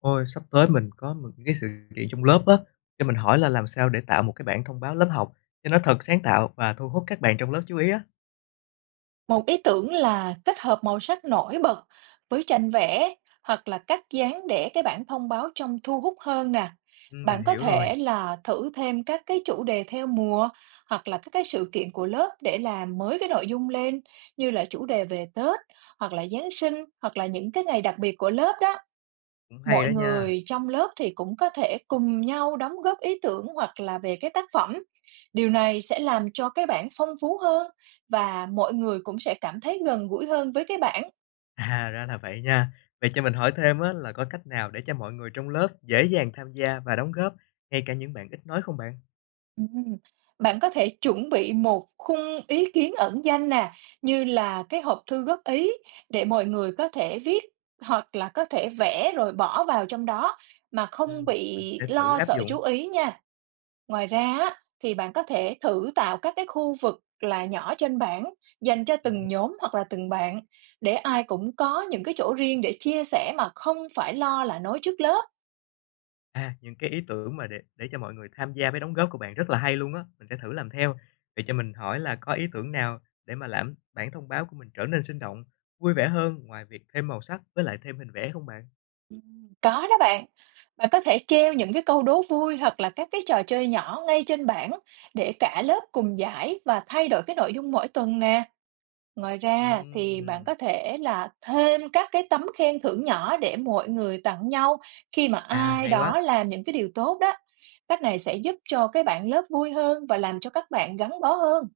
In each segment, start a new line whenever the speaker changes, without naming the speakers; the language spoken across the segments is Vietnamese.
Ôi, sắp tới mình có một cái sự kiện trong lớp á, cho mình hỏi là làm sao để tạo một cái bảng thông báo lớp học cho nó thật sáng tạo và thu hút các bạn trong lớp chú ý á.
Một ý tưởng là kết hợp màu sắc nổi bật với tranh vẽ hoặc là cắt dán để cái bảng thông báo trông thu hút hơn nè.
Ừ, mình
Bạn có
hiểu rồi,
thể là thử thêm các cái chủ đề theo mùa hoặc là các cái sự kiện của lớp để làm mới cái nội dung lên, như là chủ đề về Tết hoặc là Giáng sinh hoặc là những cái ngày đặc biệt của lớp đó.
cũng hay
Mọi
đó nha.
người trong lớp thì cũng có thể cùng nhau đóng góp ý tưởng hoặc là về cái tác phẩm. Điều này sẽ làm cho cái bản phong phú hơn, và mọi người cũng sẽ cảm thấy gần gũi hơn với cái bản.
À, ra là vậy nha. Vậy cho mình hỏi thêm á, là có cách nào để cho mọi người trong lớp dễ dàng tham gia và đóng góp, ngay cả những bạn ít nói không bạn?
Ừm, Bạn có thể chuẩn bị một khung ý kiến ẩn danh nè, như là cái hộp thư góp ý, để mọi người có thể viết hoặc là có thể vẽ rồi bỏ vào trong đó mà
Ừ,
không
mình
bị
sẽ thử
lo
áp
sợ
dụng.
chú ý nha. Ngoài ra á, thì bạn có thể thử tạo các cái khu vực là nhỏ trên bảng dành cho
Ồ.
từng nhóm hoặc là từng bạn, để ai cũng có những cái chỗ riêng để chia sẻ mà không phải lo là nối trước lớp.
À, những cái ý tưởng mà để cho mọi người tham gia với đóng góp của bạn rất là hay luôn á, mình sẽ thử làm theo. Vậy cho mình hỏi là có ý tưởng nào để mà làm bản thông báo của mình trở nên sinh động, vui vẻ hơn ngoài việc thêm màu sắc với lại thêm hình vẽ không bạn?
Có đó bạn. Bạn có thể treo những cái câu đố vui hoặc là các cái trò chơi nhỏ ngay trên bảng để cả lớp cùng giải và thay đổi cái nội dung mỗi tuần nè. Ngoài ra thì bạn có
Ừm,
thể là thêm các cái tấm khen thưởng nhỏ để mọi người tặng nhau khi mà
à,
ai
hay quá.
đó làm những cái điều tốt đó. Cách này sẽ giúp cho cái bạn lớp vui hơn và làm cho các bạn gắn bó hơn.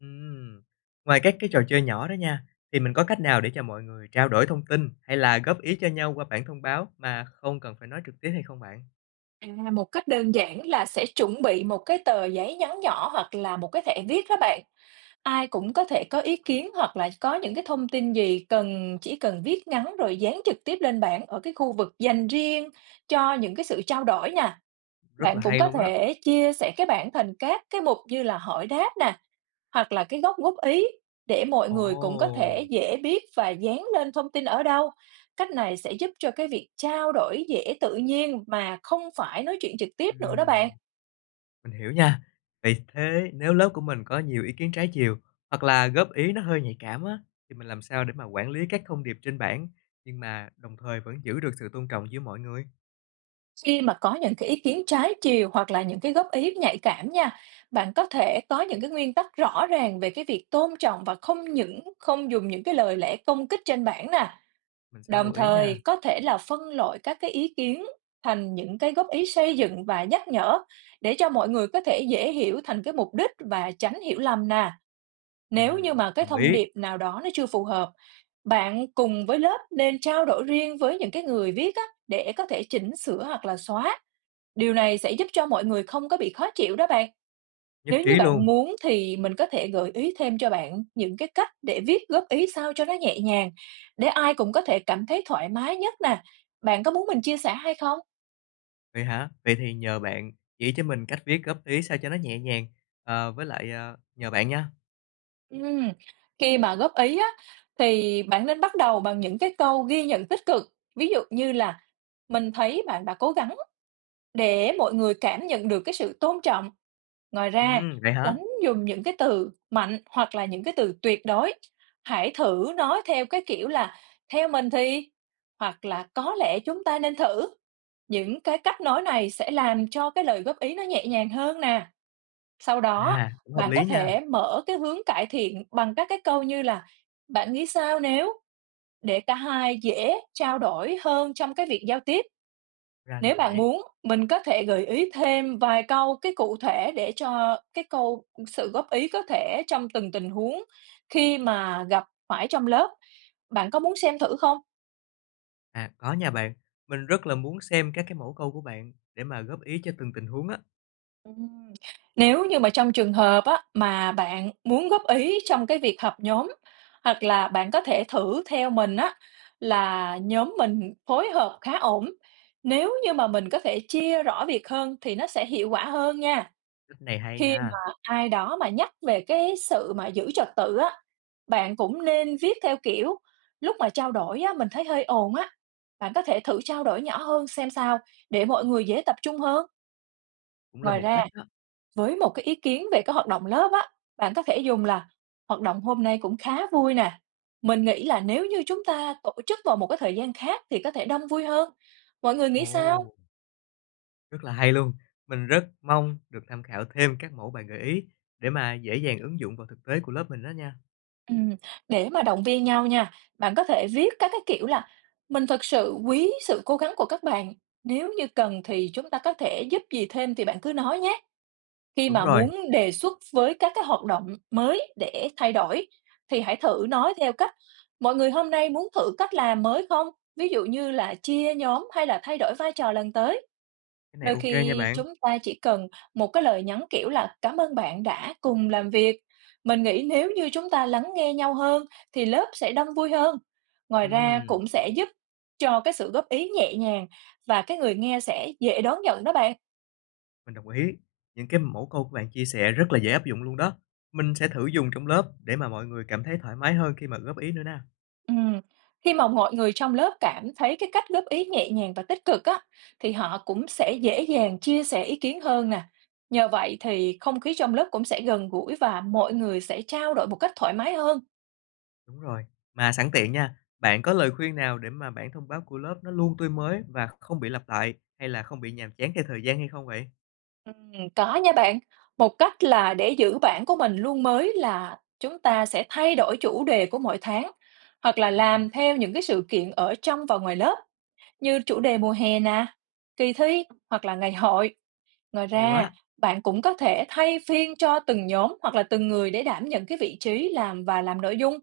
Ừm. Ngoài các cái trò chơi nhỏ đó nha, thì mình có cách nào để cho mọi người trao đổi thông tin hay là góp ý cho nhau qua bản thông báo mà không cần phải nói trực tiếp hay không bạn?
À, một cách đơn giản là sẽ chuẩn bị một cái tờ giấy nhắn nhỏ hoặc là một cái thẻ viết các bạn. Ai cũng có thể có ý kiến hoặc là có những cái thông tin gì cần, chỉ cần viết ngắn rồi dán trực tiếp lên bảng ở cái khu vực dành riêng cho những cái sự trao đổi nè.
Rất là
Bạn cũng
hay
có
luôn á.
thể chia sẻ cái bảng thành các cái mục, như là hỏi đáp nè, hoặc là cái góc góp ý, để mọi người cũng có thể
Ồ.
dễ biết và dán lên thông tin ở đâu. Cách này sẽ giúp cho cái việc trao đổi dễ tự nhiên mà không phải nói chuyện trực tiếp nữa đó bạn.
Ừm. Mình hiểu nha. Vậy thế nếu lớp của mình có nhiều ý kiến trái chiều hoặc là góp ý nó hơi nhạy cảm á, thì mình làm sao để mà quản lý các thông điệp trên bảng nhưng mà đồng thời vẫn giữ được sự tôn trọng giữa mọi người?
Khi mà có những cái ý kiến trái chiều hoặc là những cái góp ý nhạy cảm nha, bạn có thể có những cái nguyên tắc rõ ràng về cái việc tôn trọng và không những không dùng những cái lời lẽ công kích trên bảng nè.
Mình sẽ lưu
Đồng
ý nha.
thời, có thể là phân loại các cái ý kiến thành những cái góp ý xây dựng và nhắc nhở, để cho mọi người có thể dễ hiểu thành cái mục đích và tránh hiểu lầm nè. Nếu như
Mình
mà cái
đồng
thông
ý,
điệp nào đó nó chưa phù hợp, bạn cùng với lớp nên trao đổi riêng với những cái người viết á, để có thể chỉnh sửa hoặc là xóa. Điều này sẽ giúp cho mọi người không có bị khó chịu đó bạn.
nhất
Nếu
trí
như bạn
luôn.
muốn thì mình có thể gợi ý thêm cho bạn những cái cách để viết góp ý sao cho nó nhẹ nhàng, để ai cũng có thể cảm thấy thoải mái nhất nè. Bạn có muốn mình chia sẻ hay không?
Vậy hả? Vậy thì nhờ bạn chỉ cho mình cách viết góp ý sao cho nó nhẹ nhàng, với lại, nhờ bạn nha.
Ừm, khi mà góp ý á, thì bạn nên bắt đầu bằng những cái câu ghi nhận tích cực. Ví dụ như là "Mình thấy bạn đã cố gắng." Để mọi người cảm nhận được cái sự tôn trọng. Ngoài ra,
Vậy hả?
tránh dùng những cái từ mạnh hoặc là những cái từ tuyệt đối. Hãy thử nói theo cái kiểu là "theo mình thì" hoặc là "có lẽ chúng ta nên thử". Những cái cách nói này sẽ làm cho cái lời góp ý nó nhẹ nhàng hơn nè. Sau đó,
À, cũng hợp
bạn
lý
có
nha,
thể mở cái hướng cải thiện bằng các cái câu như là "bạn nghĩ sao nếu", để cả hai dễ trao đổi hơn trong cái việc giao tiếp.
ra là
Nếu bạn
vậy.
muốn, mình có thể gợi ý thêm vài câu cái cụ thể để cho cái câu sự góp ý có thể trong từng tình huống khi mà gặp phải trong lớp. Bạn có muốn xem thử không?
À, có nha bạn, mình rất là muốn xem các cái mẫu câu của bạn để mà góp ý cho từng tình huống á.
Ừm, Nếu như mà trong trường hợp á, mà bạn muốn góp ý trong cái việc họp nhóm, hoặc là bạn có thể thử theo mình á là "nhóm mình phối hợp khá ổn. Nếu như mà mình có thể chia rõ việc hơn thì nó sẽ hiệu quả hơn" nha.
Cách này hay
Khi
nha,
mà ai đó mà nhắc về cái sự mà giữ trật tự á, bạn cũng nên viết theo kiểu "lúc mà trao đổi á, mình thấy hơi ồn á, bạn có thể thử trao đổi nhỏ hơn xem sao", để mọi người dễ tập trung hơn.
cũng là
Ngoài
một
ra,
cách đó.
với một cái ý kiến về cái hoạt động lớp á, bạn có thể dùng là "hoạt động hôm nay cũng khá vui nè. Mình nghĩ là nếu như chúng ta tổ chức vào một cái thời gian khác thì có thể đông vui hơn. Mọi người nghĩ sao?"
Ồ, rất là hay luôn. Mình rất mong được tham khảo thêm các mẫu bạn gợi ý để mà dễ dàng ứng dụng vào thực tế của lớp mình đó nha.
Ừm, để mà động viên nhau nha, bạn có thể viết các cái kiểu là "Mình thực sự quý sự cố gắng của các bạn, nếu như cần thì chúng ta có thể giúp gì thêm thì bạn cứ nói nhé." Khi
Đúng
mà
rồi,
muốn đề xuất với các cái hoạt động mới để thay đổi, thì hãy thử nói theo cách "Mọi người hôm nay muốn thử cách làm mới không?" Ví dụ như là chia nhóm hay là thay đổi vai trò lần tới.
cái này
Đôi
OK nha
khi
bạn.
chúng ta chỉ cần một cái lời nhắn kiểu là "Cảm ơn bạn đã cùng làm việc. Mình nghĩ nếu như chúng ta lắng nghe nhau hơn thì lớp sẽ đông vui hơn." Ngoài ra
Ừm,
cũng sẽ giúp cho cái sự góp ý nhẹ nhàng và cái người nghe sẽ dễ đón nhận đó bạn.
mình đồng ý. Những cái mẫu câu của bạn chia sẻ rất là dễ áp dụng luôn đó. Mình sẽ thử dùng trong lớp để mà mọi người cảm thấy thoải mái hơn khi mà góp ý nữa nè.
Ừm, khi mà mọi người trong lớp cảm thấy cái cách góp ý nhẹ nhàng và tích cực á, thì họ cũng sẽ dễ dàng chia sẻ ý kiến hơn nè. Nhờ vậy thì không khí trong lớp cũng sẽ gần gũi và mọi người sẽ trao đổi một cách thoải mái hơn.
Đúng rồi. Mà sẵn tiện nha, bạn có lời khuyên nào để mà bản thông báo của lớp nó luôn tươi mới và không bị lặp lại hay là không bị nhàm chán theo thời gian hay không vậy?
Có nha bạn. Một cách là để giữ bản của mình luôn mới là chúng ta sẽ thay đổi chủ đề của mỗi tháng hoặc là
Ừm,
làm theo những cái sự kiện ở trong và ngoài lớp, như chủ đề mùa hè nè, kỳ thi, hoặc là ngày hội. Ngoài
hay quá.
ra, bạn cũng có thể thay phiên cho từng nhóm hoặc là từng người để đảm nhận cái vị trí làm và làm nội dung,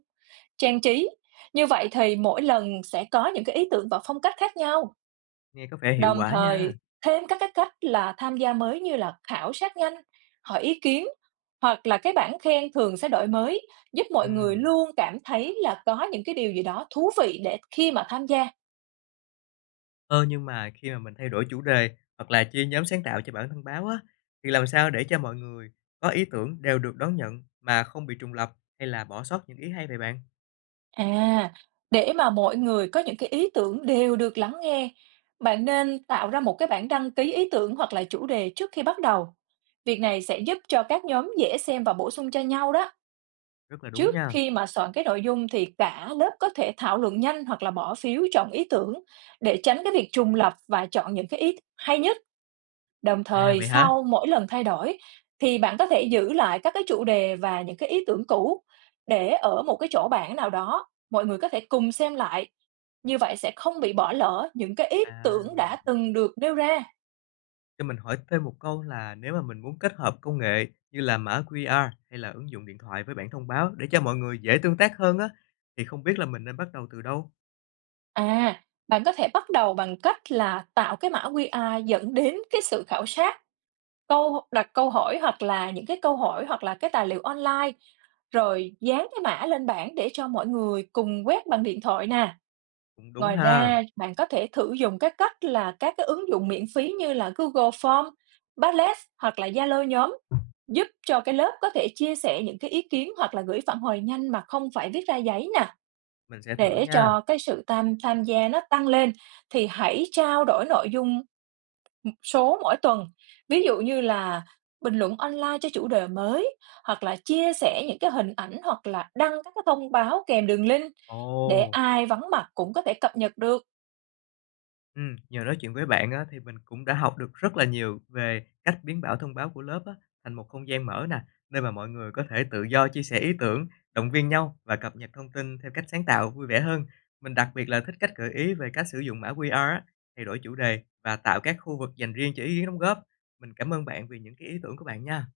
trang trí. Như vậy thì mỗi lần sẽ có những cái ý tưởng và phong cách khác nhau.
Nghe có vẻ hiệu
Đồng
quả nha.
thời, thêm các cái cách là tham gia mới như là khảo sát nhanh, hỏi ý kiến, hoặc là cái bảng khen thường sẽ đổi mới, giúp mọi người
Ừm.
luôn cảm thấy là có những cái điều gì đó thú vị để khi mà tham gia.
Ơ, nhưng mà khi mà mình thay đổi chủ đề hoặc là chia nhóm sáng tạo cho bản thân báo á, thì làm sao để cho mọi người có ý tưởng đều được đón nhận mà không bị trùng lặp hay là bỏ sót những ý hay vậy bạn?
À, để mà mọi người có những cái ý tưởng đều được lắng nghe, bạn nên tạo ra một cái bảng đăng ký ý tưởng hoặc là chủ đề trước khi bắt đầu. Việc này sẽ giúp cho các nhóm dễ xem và bổ sung cho nhau đó.
Rất là đúng
Trước
nha.
khi mà soạn cái nội dung thì cả lớp có thể thảo luận nhanh hoặc là bỏ phiếu chọn ý tưởng, để tránh cái việc trùng lặp và chọn những cái ý hay nhất. Đồng
À,
thời,
vậy hả?
sau mỗi lần thay đổi thì bạn có thể giữ lại các cái chủ đề và những cái ý tưởng cũ để ở một cái chỗ bảng nào đó, mọi người có thể cùng xem lại. Như vậy sẽ không bị bỏ lỡ những cái ý tưởng
À,
đã từng được nêu ra.
cho mình hỏi thêm một câu là nếu mà mình muốn kết hợp công nghệ như là mã QR hay là ứng dụng điện thoại với bản thông báo để cho mọi người dễ tương tác hơn á, thì không biết là mình nên bắt đầu từ đâu?
À, bạn có thể bắt đầu bằng cách là tạo cái mã QR dẫn đến cái sự khảo sát, câu đặt câu hỏi hoặc là những cái câu hỏi hoặc là cái tài liệu online, rồi dán cái mã lên bảng để cho mọi người cùng quét bằng điện thoại nè.
Cũng đúng
Ngoài
ha.
ra, bạn có thể thử dùng các cách là các cái ứng dụng miễn phí như là Google Form, Padlet, hoặc là Zalo nhóm, giúp cho cái lớp có thể chia sẻ những cái ý kiến hoặc là gửi phản hồi nhanh mà không phải viết ra giấy nè.
Mình sẽ thử
Để
nha.
cho cái sự tham tham gia nó tăng lên thì hãy trao đổi nội dung, số mỗi tuần. Ví dụ như là bình luận online cho chủ đề mới, hoặc là chia sẻ những cái hình ảnh, hoặc là đăng các cái thông báo kèm đường link để
Ồ.
ai vắng mặt cũng có thể cập nhật được.
Nhờ nói chuyện với bạn á, thì mình cũng đã học được rất là nhiều về cách biến bảo thông báo của lớp á, thành một không gian mở nè, nơi mà mọi người có thể tự do chia sẻ ý tưởng, động viên nhau và cập nhật thông tin theo cách sáng tạo, vui vẻ hơn. Mình đặc biệt là thích cách gợi ý về cách sử dụng mã QR á, thay đổi chủ đề và tạo các khu vực dành riêng cho ý kiến đóng góp. Mình cảm ơn bạn vì những cái ý tưởng của bạn nha.